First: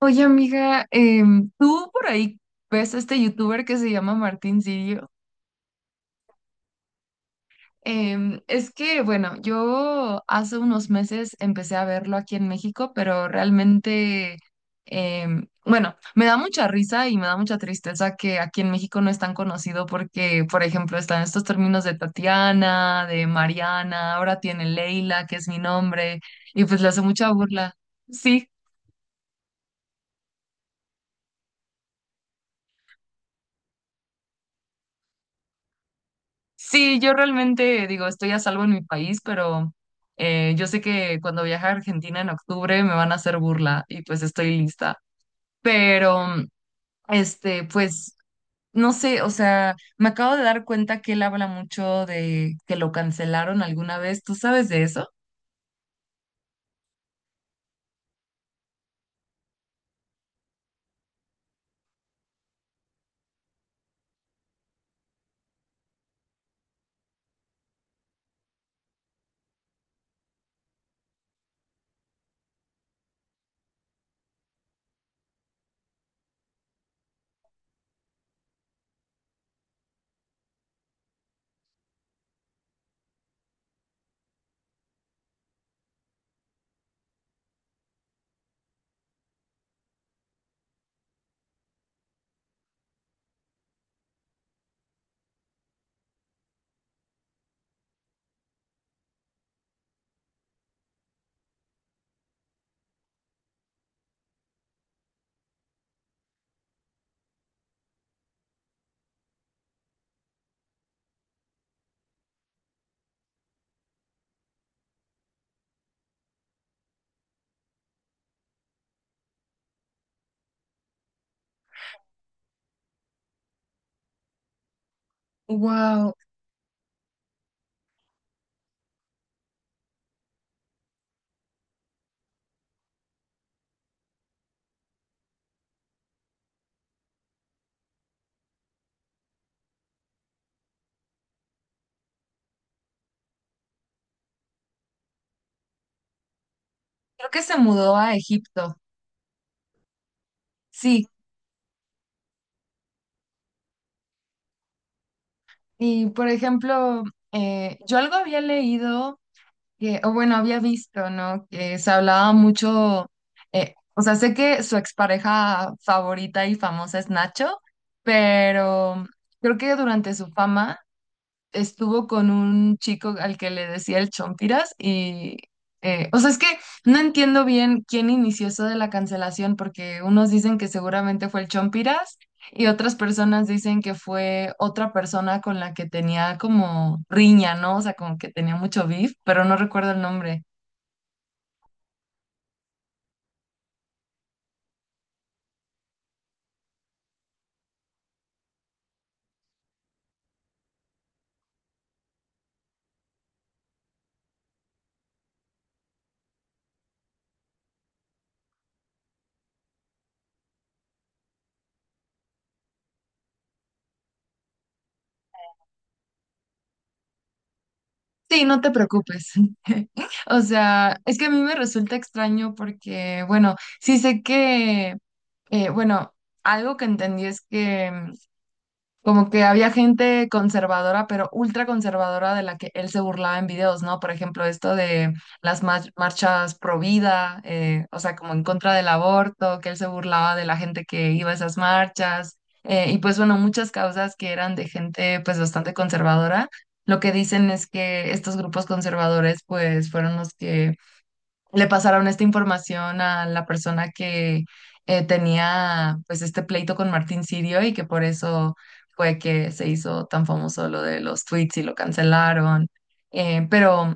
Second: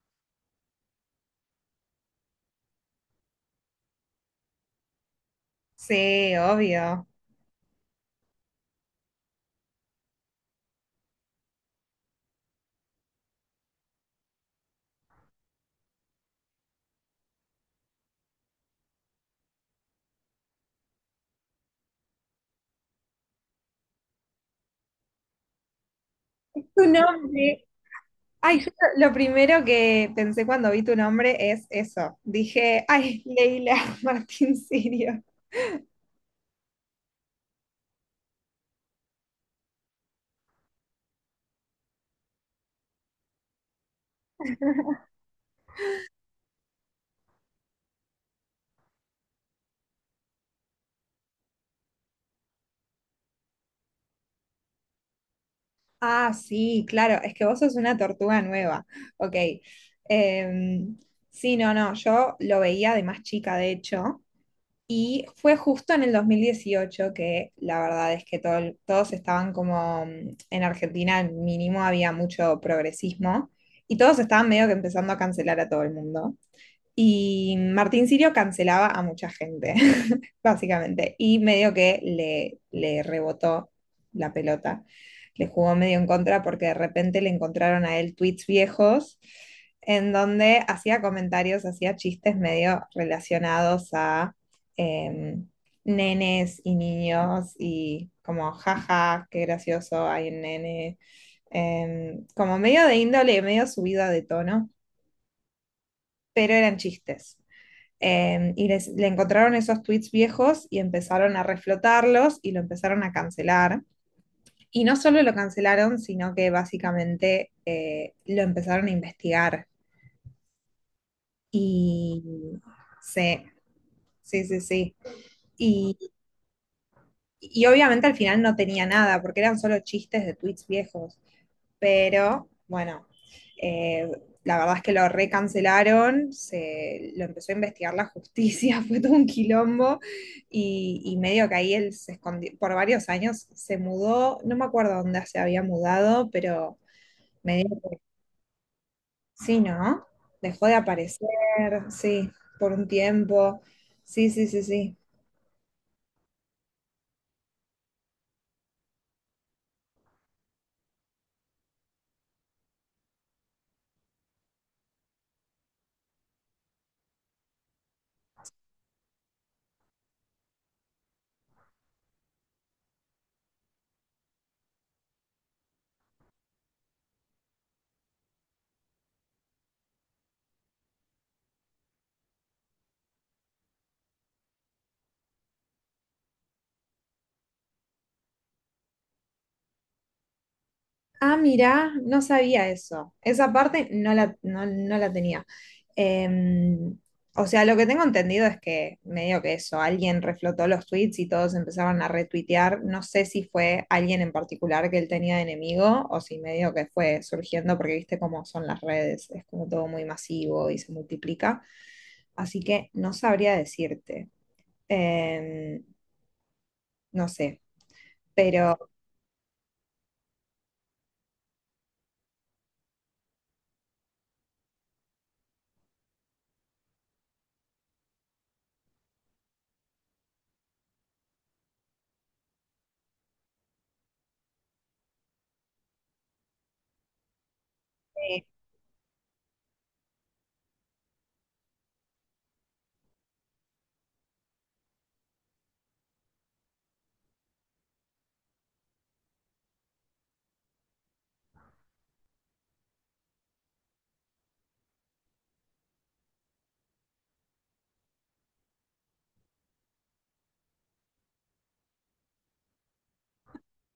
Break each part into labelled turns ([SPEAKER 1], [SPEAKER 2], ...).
[SPEAKER 1] Oye, amiga, tú por ahí ves a este youtuber que se llama Martín Sirio.
[SPEAKER 2] Sí, obvio.
[SPEAKER 1] Yo hace unos meses empecé a verlo aquí en México, pero realmente, me da mucha risa y me da mucha tristeza que aquí en México no es tan conocido porque, por ejemplo, están estos términos de Tatiana, de Mariana, ahora tiene Leila, que es mi nombre, y
[SPEAKER 2] Tu
[SPEAKER 1] pues le hace mucha
[SPEAKER 2] nombre.
[SPEAKER 1] burla. Sí.
[SPEAKER 2] Ay, yo lo primero que pensé cuando vi tu nombre es eso. Dije, ay, Leila Martín Sirio.
[SPEAKER 1] Sí, yo realmente digo, estoy a salvo en mi país, pero yo sé que cuando viaje a Argentina en octubre me van a hacer burla y pues estoy lista. Pero, este, pues, no sé, o sea, me acabo de dar cuenta que él habla mucho de que lo cancelaron alguna vez. ¿Tú sabes de eso?
[SPEAKER 2] Ah, sí, claro, es que vos sos una tortuga nueva. Ok. Em, sí, no, no, yo lo veía de más chica, de hecho, y fue justo en el 2018 que la verdad es que todos estaban como, mm, en Argentina al mínimo había mucho progresismo y todos estaban medio que empezando a cancelar a todo el mundo. Y Martín Sirio cancelaba a mucha gente básicamente. Y medio que le rebotó la pelota, le jugó medio en contra porque de repente le encontraron a él tweets viejos en donde hacía comentarios, hacía chistes medio relacionados a eh, nenes y niños y como jaja, qué gracioso hay un nene, como medio de índole, medio subida de tono, pero eran chistes. Le encontraron esos tweets viejos y empezaron a reflotarlos y lo empezaron a cancelar. Y no solo lo cancelaron, sino que básicamente lo empezaron a investigar. Y sí, sí, sí, sí. Y,
[SPEAKER 1] Wow,
[SPEAKER 2] y obviamente al final no tenía nada, porque eran solo chistes de tweets viejos. Pero bueno, eh, la verdad es que lo recancelaron, lo empezó a investigar la justicia, fue todo un quilombo y medio que ahí él se escondió, por varios años se mudó, no me acuerdo dónde se había mudado, pero
[SPEAKER 1] creo que se
[SPEAKER 2] medio
[SPEAKER 1] mudó
[SPEAKER 2] que
[SPEAKER 1] a Egipto.
[SPEAKER 2] sí, ¿no? Dejó de
[SPEAKER 1] Sí,
[SPEAKER 2] aparecer, sí, por un tiempo, sí, sí, sí, sí.
[SPEAKER 1] y por ejemplo, yo algo había leído que, o bueno, había visto, ¿no? Que se hablaba mucho, o sea, sé que su expareja favorita y famosa es Nacho, pero creo que durante su fama estuvo con un chico al que le decía el Chompiras o sea, es que no entiendo bien quién inició eso de la cancelación porque unos dicen que seguramente fue el Chompiras y otras personas dicen que fue otra persona con la que tenía como riña, ¿no? O sea, como que tenía mucho beef, pero no recuerdo el nombre.
[SPEAKER 2] Ah, mirá, no sabía eso. Esa parte no, no la tenía. Em, o sea, lo que tengo entendido es que medio que eso, alguien reflotó los tweets y todos empezaron a retuitear. No sé si fue alguien en particular que él tenía de enemigo o si medio que fue surgiendo porque viste cómo son las redes, es como todo muy masivo y se multiplica. Así que no sabría decirte. Em, no sé,
[SPEAKER 1] Sí, no te
[SPEAKER 2] pero...
[SPEAKER 1] preocupes. O sea, es que a mí me resulta extraño porque, bueno, sí sé que, bueno, algo que entendí es que como que había gente conservadora, pero ultra conservadora de la que él se burlaba en videos, ¿no? Por ejemplo, esto de las marchas pro vida, o sea, como en
[SPEAKER 2] eh,
[SPEAKER 1] contra del aborto, que él se burlaba de la gente que iba a esas marchas, y pues bueno, muchas causas que eran de gente pues bastante conservadora. Lo que dicen es que estos grupos conservadores pues fueron los que le pasaron esta información a la persona que tenía pues este pleito con Martín Sirio y que por eso fue que se hizo tan famoso lo de los tweets y lo cancelaron. Pero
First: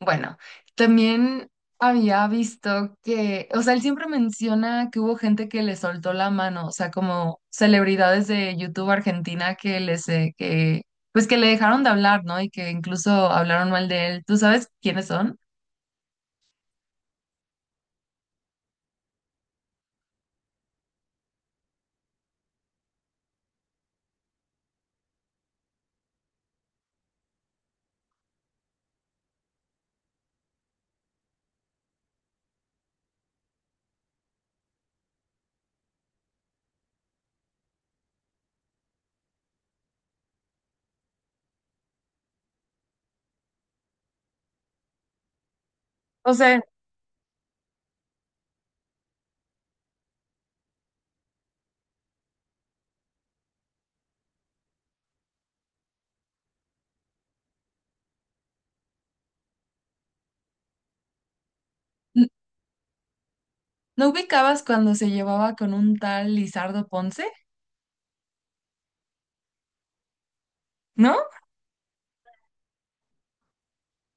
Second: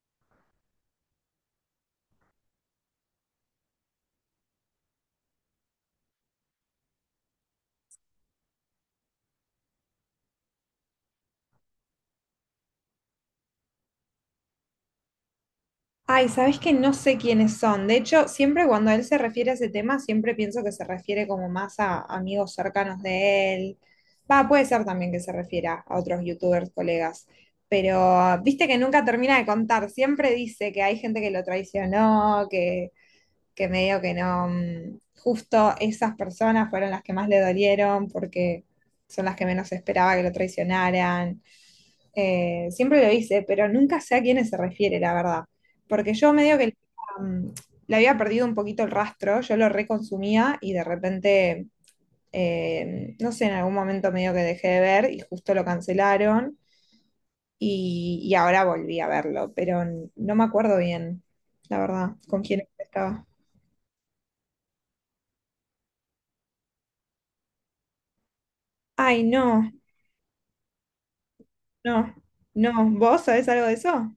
[SPEAKER 1] bueno, también había visto que, o sea, él siempre menciona que hubo gente que le soltó la mano, o sea, como celebridades de YouTube Argentina que pues que le dejaron de hablar, ¿no? Y que incluso hablaron mal de él. ¿Tú sabes quiénes son?
[SPEAKER 2] ay, sabes que no sé quiénes son. De hecho, siempre cuando él se refiere a ese tema, siempre pienso que se refiere como más a amigos cercanos de él. Va, puede ser también que se refiera a otros youtubers, colegas. Pero viste que nunca termina de contar. Siempre dice que hay gente que lo traicionó, que medio que no. Justo esas personas fueron las que más le dolieron porque son las que menos esperaba que lo traicionaran. Siempre lo hice, pero nunca sé a quiénes se refiere, la verdad. Porque
[SPEAKER 1] No
[SPEAKER 2] yo
[SPEAKER 1] sé,
[SPEAKER 2] medio que um, le había perdido un poquito el rastro, yo lo reconsumía y de repente, no sé, en algún momento medio que dejé de ver y justo lo cancelaron y ahora volví a verlo, pero no me acuerdo bien, la verdad, con quién estaba.
[SPEAKER 1] ¿no ubicabas cuando se llevaba con un tal Lizardo Ponce?
[SPEAKER 2] Ay, no,
[SPEAKER 1] ¿No?
[SPEAKER 2] no, no, ¿vos sabés algo de eso?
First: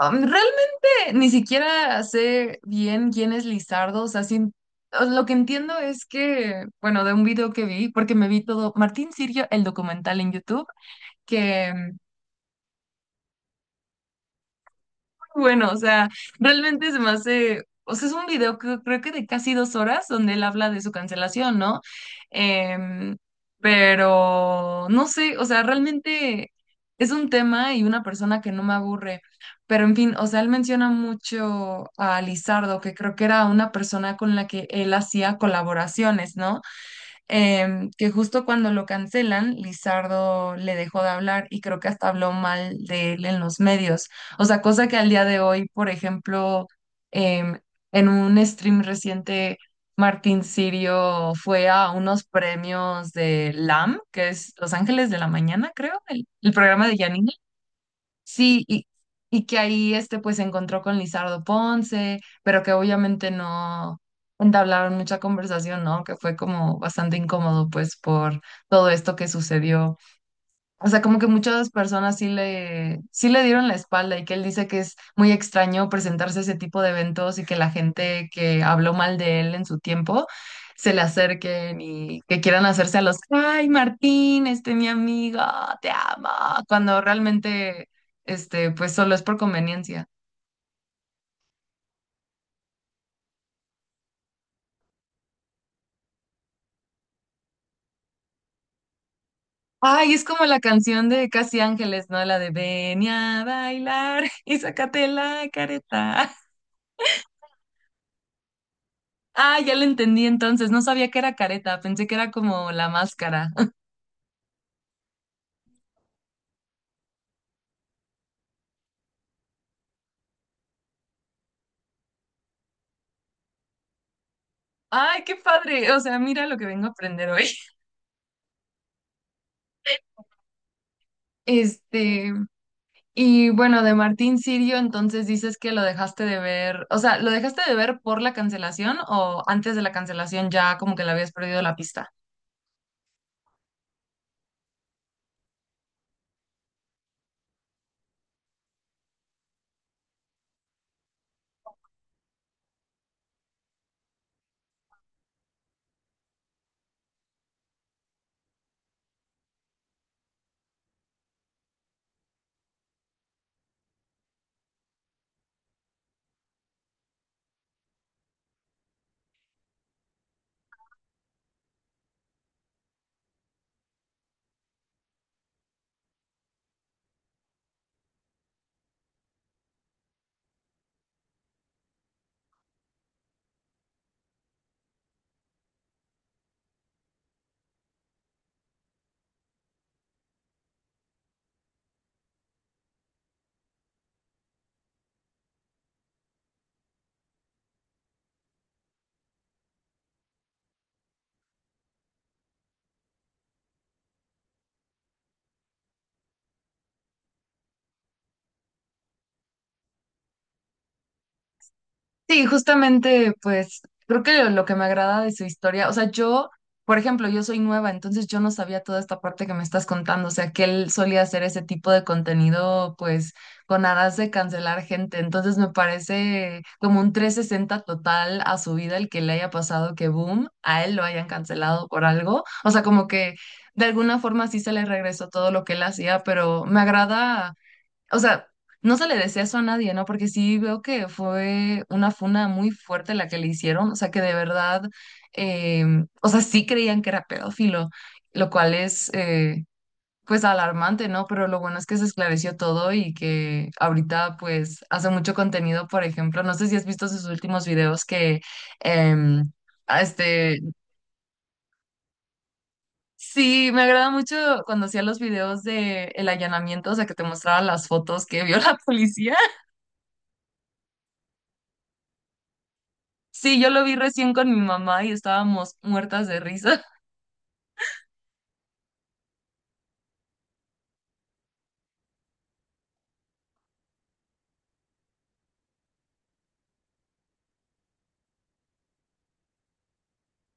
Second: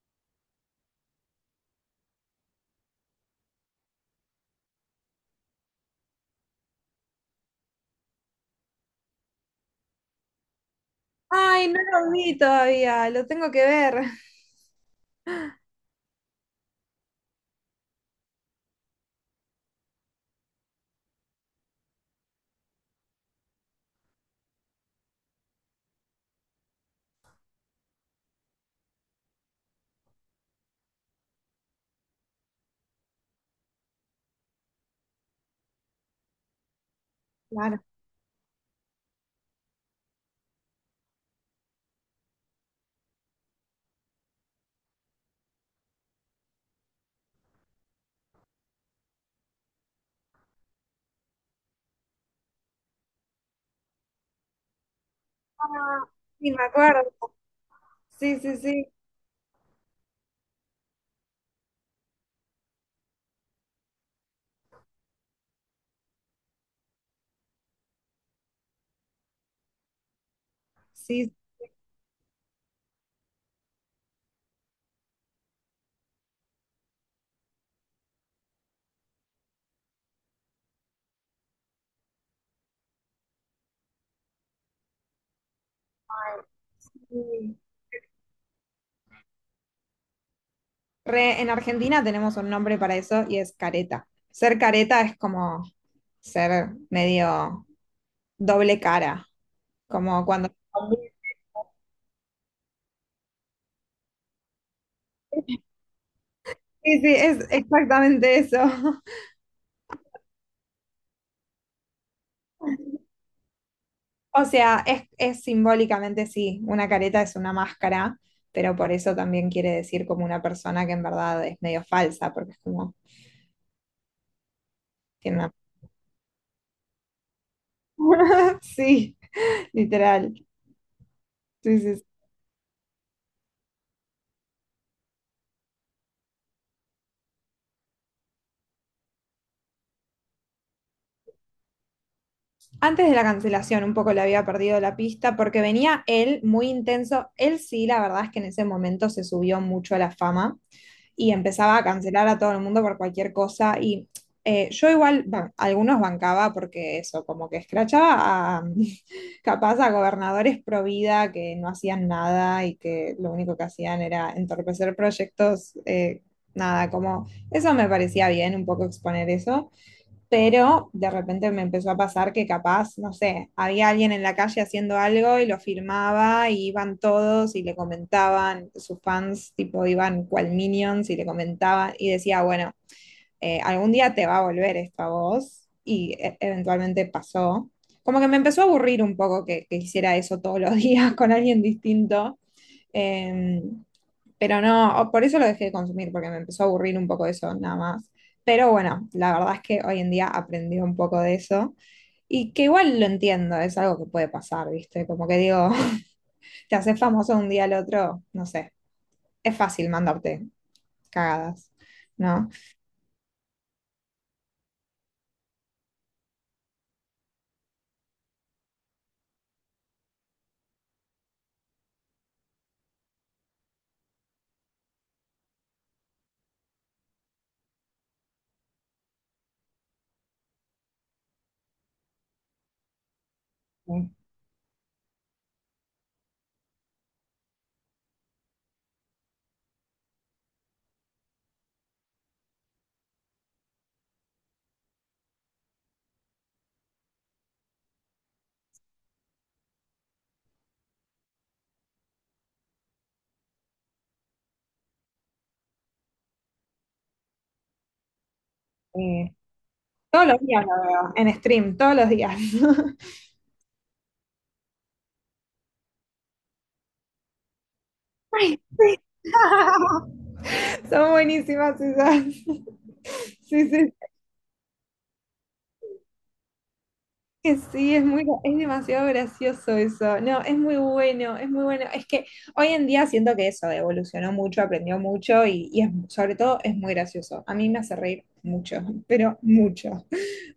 [SPEAKER 1] Realmente ni siquiera sé bien quién es Lizardo, o sea, o lo que entiendo es que, bueno, de un video que vi, porque me vi todo, Martín Sirio, el documental en YouTube,
[SPEAKER 2] Ay, no
[SPEAKER 1] que
[SPEAKER 2] lo vi todavía, lo tengo que ver.
[SPEAKER 1] bueno, o sea, realmente se me hace, o sea, es un video que creo que de casi dos horas donde él habla de su cancelación, ¿no? Em, pero no sé, o sea, realmente es un tema y una persona que no me aburre, pero en fin, o sea, él menciona mucho a Lizardo, que creo que era una persona con la que él hacía colaboraciones, ¿no?
[SPEAKER 2] Claro.
[SPEAKER 1] Que justo cuando lo cancelan, Lizardo le dejó de hablar y creo que hasta habló mal de él en los medios. O sea, cosa que al día de hoy, por ejemplo, em, en un stream reciente, Martín Sirio fue a unos premios de LAM, que es Los Ángeles de la Mañana, creo,
[SPEAKER 2] Ah, sí,
[SPEAKER 1] el
[SPEAKER 2] me
[SPEAKER 1] programa de
[SPEAKER 2] acuerdo.
[SPEAKER 1] Yanina.
[SPEAKER 2] Sí, sí,
[SPEAKER 1] Sí,
[SPEAKER 2] sí.
[SPEAKER 1] y que ahí este pues se encontró con Lizardo Ponce, pero que obviamente no entablaron mucha conversación, ¿no? Que fue como bastante incómodo pues por todo esto que sucedió. O sea, como que
[SPEAKER 2] Sí,
[SPEAKER 1] muchas personas sí sí le dieron la espalda y que él dice que es muy extraño presentarse a ese tipo de eventos y que la gente que habló mal de él en su tiempo se le acerquen y que quieran hacerse a los, ay, Martín, este mi amigo, te amo, cuando
[SPEAKER 2] sí.
[SPEAKER 1] realmente, este, pues solo es por conveniencia.
[SPEAKER 2] Re- en Argentina tenemos un nombre para eso y es careta. Ser careta es como ser medio doble cara,
[SPEAKER 1] Ay, es
[SPEAKER 2] como
[SPEAKER 1] como
[SPEAKER 2] cuando...
[SPEAKER 1] la canción de Casi Ángeles, ¿no? La de Ven a bailar y sácate la careta.
[SPEAKER 2] Sí, sí, es exactamente eso.
[SPEAKER 1] Ah, ya lo entendí entonces. No sabía que era careta, pensé que era como la máscara.
[SPEAKER 2] O sea, es simbólicamente sí, una careta es una máscara, pero por eso también quiere decir como una persona que en verdad es medio falsa, porque es como
[SPEAKER 1] Ay, qué
[SPEAKER 2] tiene
[SPEAKER 1] padre. O sea, mira lo que vengo a aprender hoy.
[SPEAKER 2] una... Sí, literal. Sí, sí,
[SPEAKER 1] Este, y bueno, de Martín Sirio, entonces dices que lo dejaste de ver, o sea, ¿lo dejaste de ver por la cancelación o antes de la cancelación ya como que le habías perdido la pista?
[SPEAKER 2] antes de la cancelación, un poco le había perdido la pista porque venía él muy intenso. Él sí, la verdad es que en ese momento se subió mucho a la fama y empezaba a cancelar a todo el mundo por cualquier cosa. Y yo igual, bueno, algunos bancaba porque eso, como que escrachaba a, capaz a gobernadores pro vida que no hacían nada y que lo único que hacían era entorpecer proyectos. Nada, como eso me parecía bien, un poco exponer eso, pero de repente me empezó a pasar que capaz, no sé, había alguien en la calle haciendo algo y lo filmaba y iban todos y le comentaban, sus fans tipo iban cual minions y le comentaban y decía, bueno, algún día te va a volver esto a vos y eventualmente pasó. Como que me empezó a aburrir un poco que hiciera eso todos los días con alguien distinto. Em, pero no, por eso lo dejé de consumir, porque me empezó a aburrir un poco eso, nada más. Pero bueno, la verdad es que hoy en día aprendí un poco de eso y que igual lo entiendo, es algo que puede pasar, ¿viste? Como que digo, te haces famoso un día al otro, no sé, es fácil mandarte cagadas,
[SPEAKER 1] Sí,
[SPEAKER 2] ¿no?
[SPEAKER 1] justamente, pues creo que lo que me agrada de su historia, o sea, yo, por ejemplo, yo soy nueva, entonces yo no sabía toda esta parte que me estás contando, o sea, que él solía hacer ese tipo de contenido, pues, con aras de cancelar gente, entonces me parece como un trescientos sesenta total a su vida el que le haya pasado que, boom, a él lo hayan cancelado por algo, o sea, como que de
[SPEAKER 2] Sí,
[SPEAKER 1] alguna forma sí se le regresó todo lo que él hacía, pero me agrada. O sea, no se le desea eso a nadie, ¿no? Porque sí veo que fue una funa muy fuerte la que le hicieron, o sea, que de verdad, eh, o sea, sí creían que era pedófilo, lo cual es, pues, alarmante, ¿no? Pero lo bueno es que se esclareció todo y que ahorita, pues, hace mucho contenido, por ejemplo, no sé si has visto sus últimos videos que,
[SPEAKER 2] sí.
[SPEAKER 1] em, a
[SPEAKER 2] Todos los
[SPEAKER 1] Este,
[SPEAKER 2] días lo veo, en stream, todos los días.
[SPEAKER 1] sí, me agrada mucho cuando hacía los videos de el allanamiento, o sea, que te mostraba las fotos que vio
[SPEAKER 2] Ay,
[SPEAKER 1] la
[SPEAKER 2] sí.
[SPEAKER 1] policía.
[SPEAKER 2] Son buenísimas esas.
[SPEAKER 1] Sí,
[SPEAKER 2] Sí,
[SPEAKER 1] yo lo vi
[SPEAKER 2] sí,
[SPEAKER 1] recién con mi mamá y estábamos muertas de risa.
[SPEAKER 2] que sí, es muy, es demasiado gracioso eso. No, es muy bueno, es muy bueno. Es que hoy en día siento que eso evolucionó mucho, aprendió mucho y sobre todo es muy gracioso. A mí me hace reír mucho, pero mucho.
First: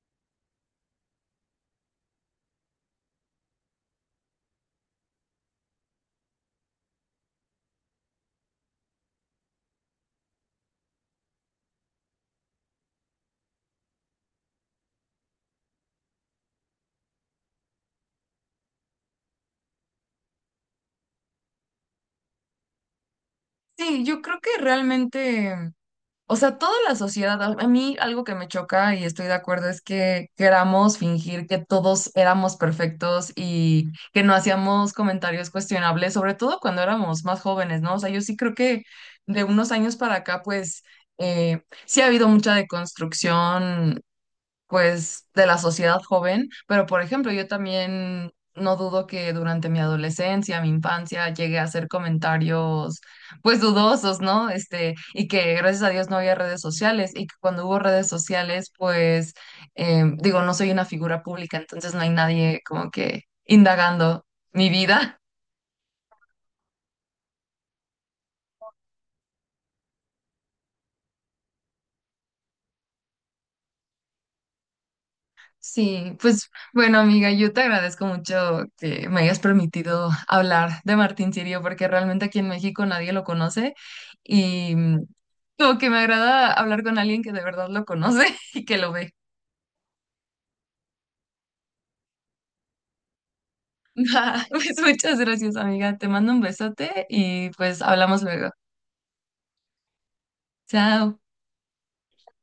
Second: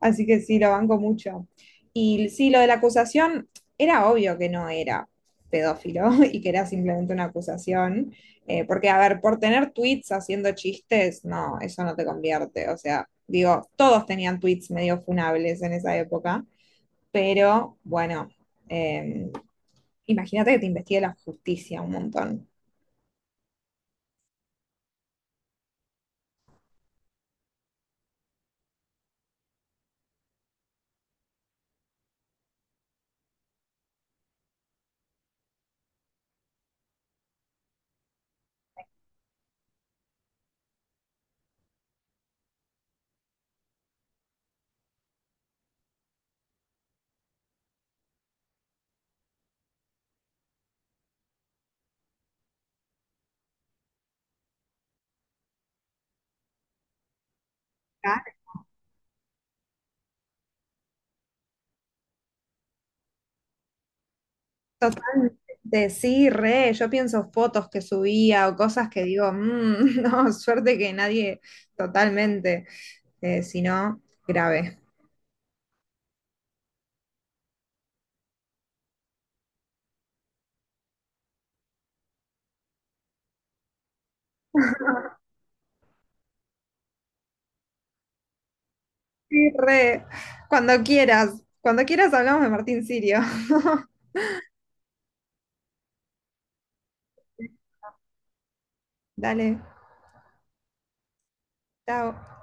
[SPEAKER 2] Así que sí, lo banco mucho. Y sí, lo de la acusación era obvio que no era pedófilo y que era simplemente una acusación. Porque, a ver, por tener tweets haciendo chistes, no, eso no te convierte. O sea, digo, todos tenían tweets medio funables en esa época, pero bueno, eh, imagínate que te investigue la justicia un montón.
[SPEAKER 1] Sí, yo creo que realmente, o sea, toda la sociedad, a mí algo que me choca y estoy de acuerdo es que queramos fingir que todos éramos perfectos y que no hacíamos comentarios cuestionables, sobre todo cuando éramos más jóvenes, ¿no? O sea, yo sí creo que de unos años para acá, pues, sí ha habido mucha deconstrucción pues, de la sociedad joven, pero por ejemplo, yo también no dudo que durante mi adolescencia, mi infancia, llegué a hacer comentarios, pues, dudosos, ¿no? Este, y que gracias a Dios no había redes sociales y que cuando hubo redes
[SPEAKER 2] Claro.
[SPEAKER 1] sociales, pues, digo, no soy una figura pública, entonces no hay nadie como que indagando mi vida.
[SPEAKER 2] Totalmente, sí, re, yo pienso fotos que subía o cosas que digo, "Mm, no, suerte que nadie", totalmente, si no, grave.
[SPEAKER 1] Sí, pues bueno, amiga, yo te agradezco mucho que me hayas permitido hablar de Martín Sirio, porque realmente aquí en México nadie lo conoce y mm, como que me agrada hablar con alguien que de verdad lo conoce y que lo ve.
[SPEAKER 2] Sí, re, cuando quieras hablamos de Martín Sirio.
[SPEAKER 1] Pues muchas gracias, amiga. Te mando un besote y pues hablamos luego.
[SPEAKER 2] Dale,
[SPEAKER 1] Chao.
[SPEAKER 2] chao.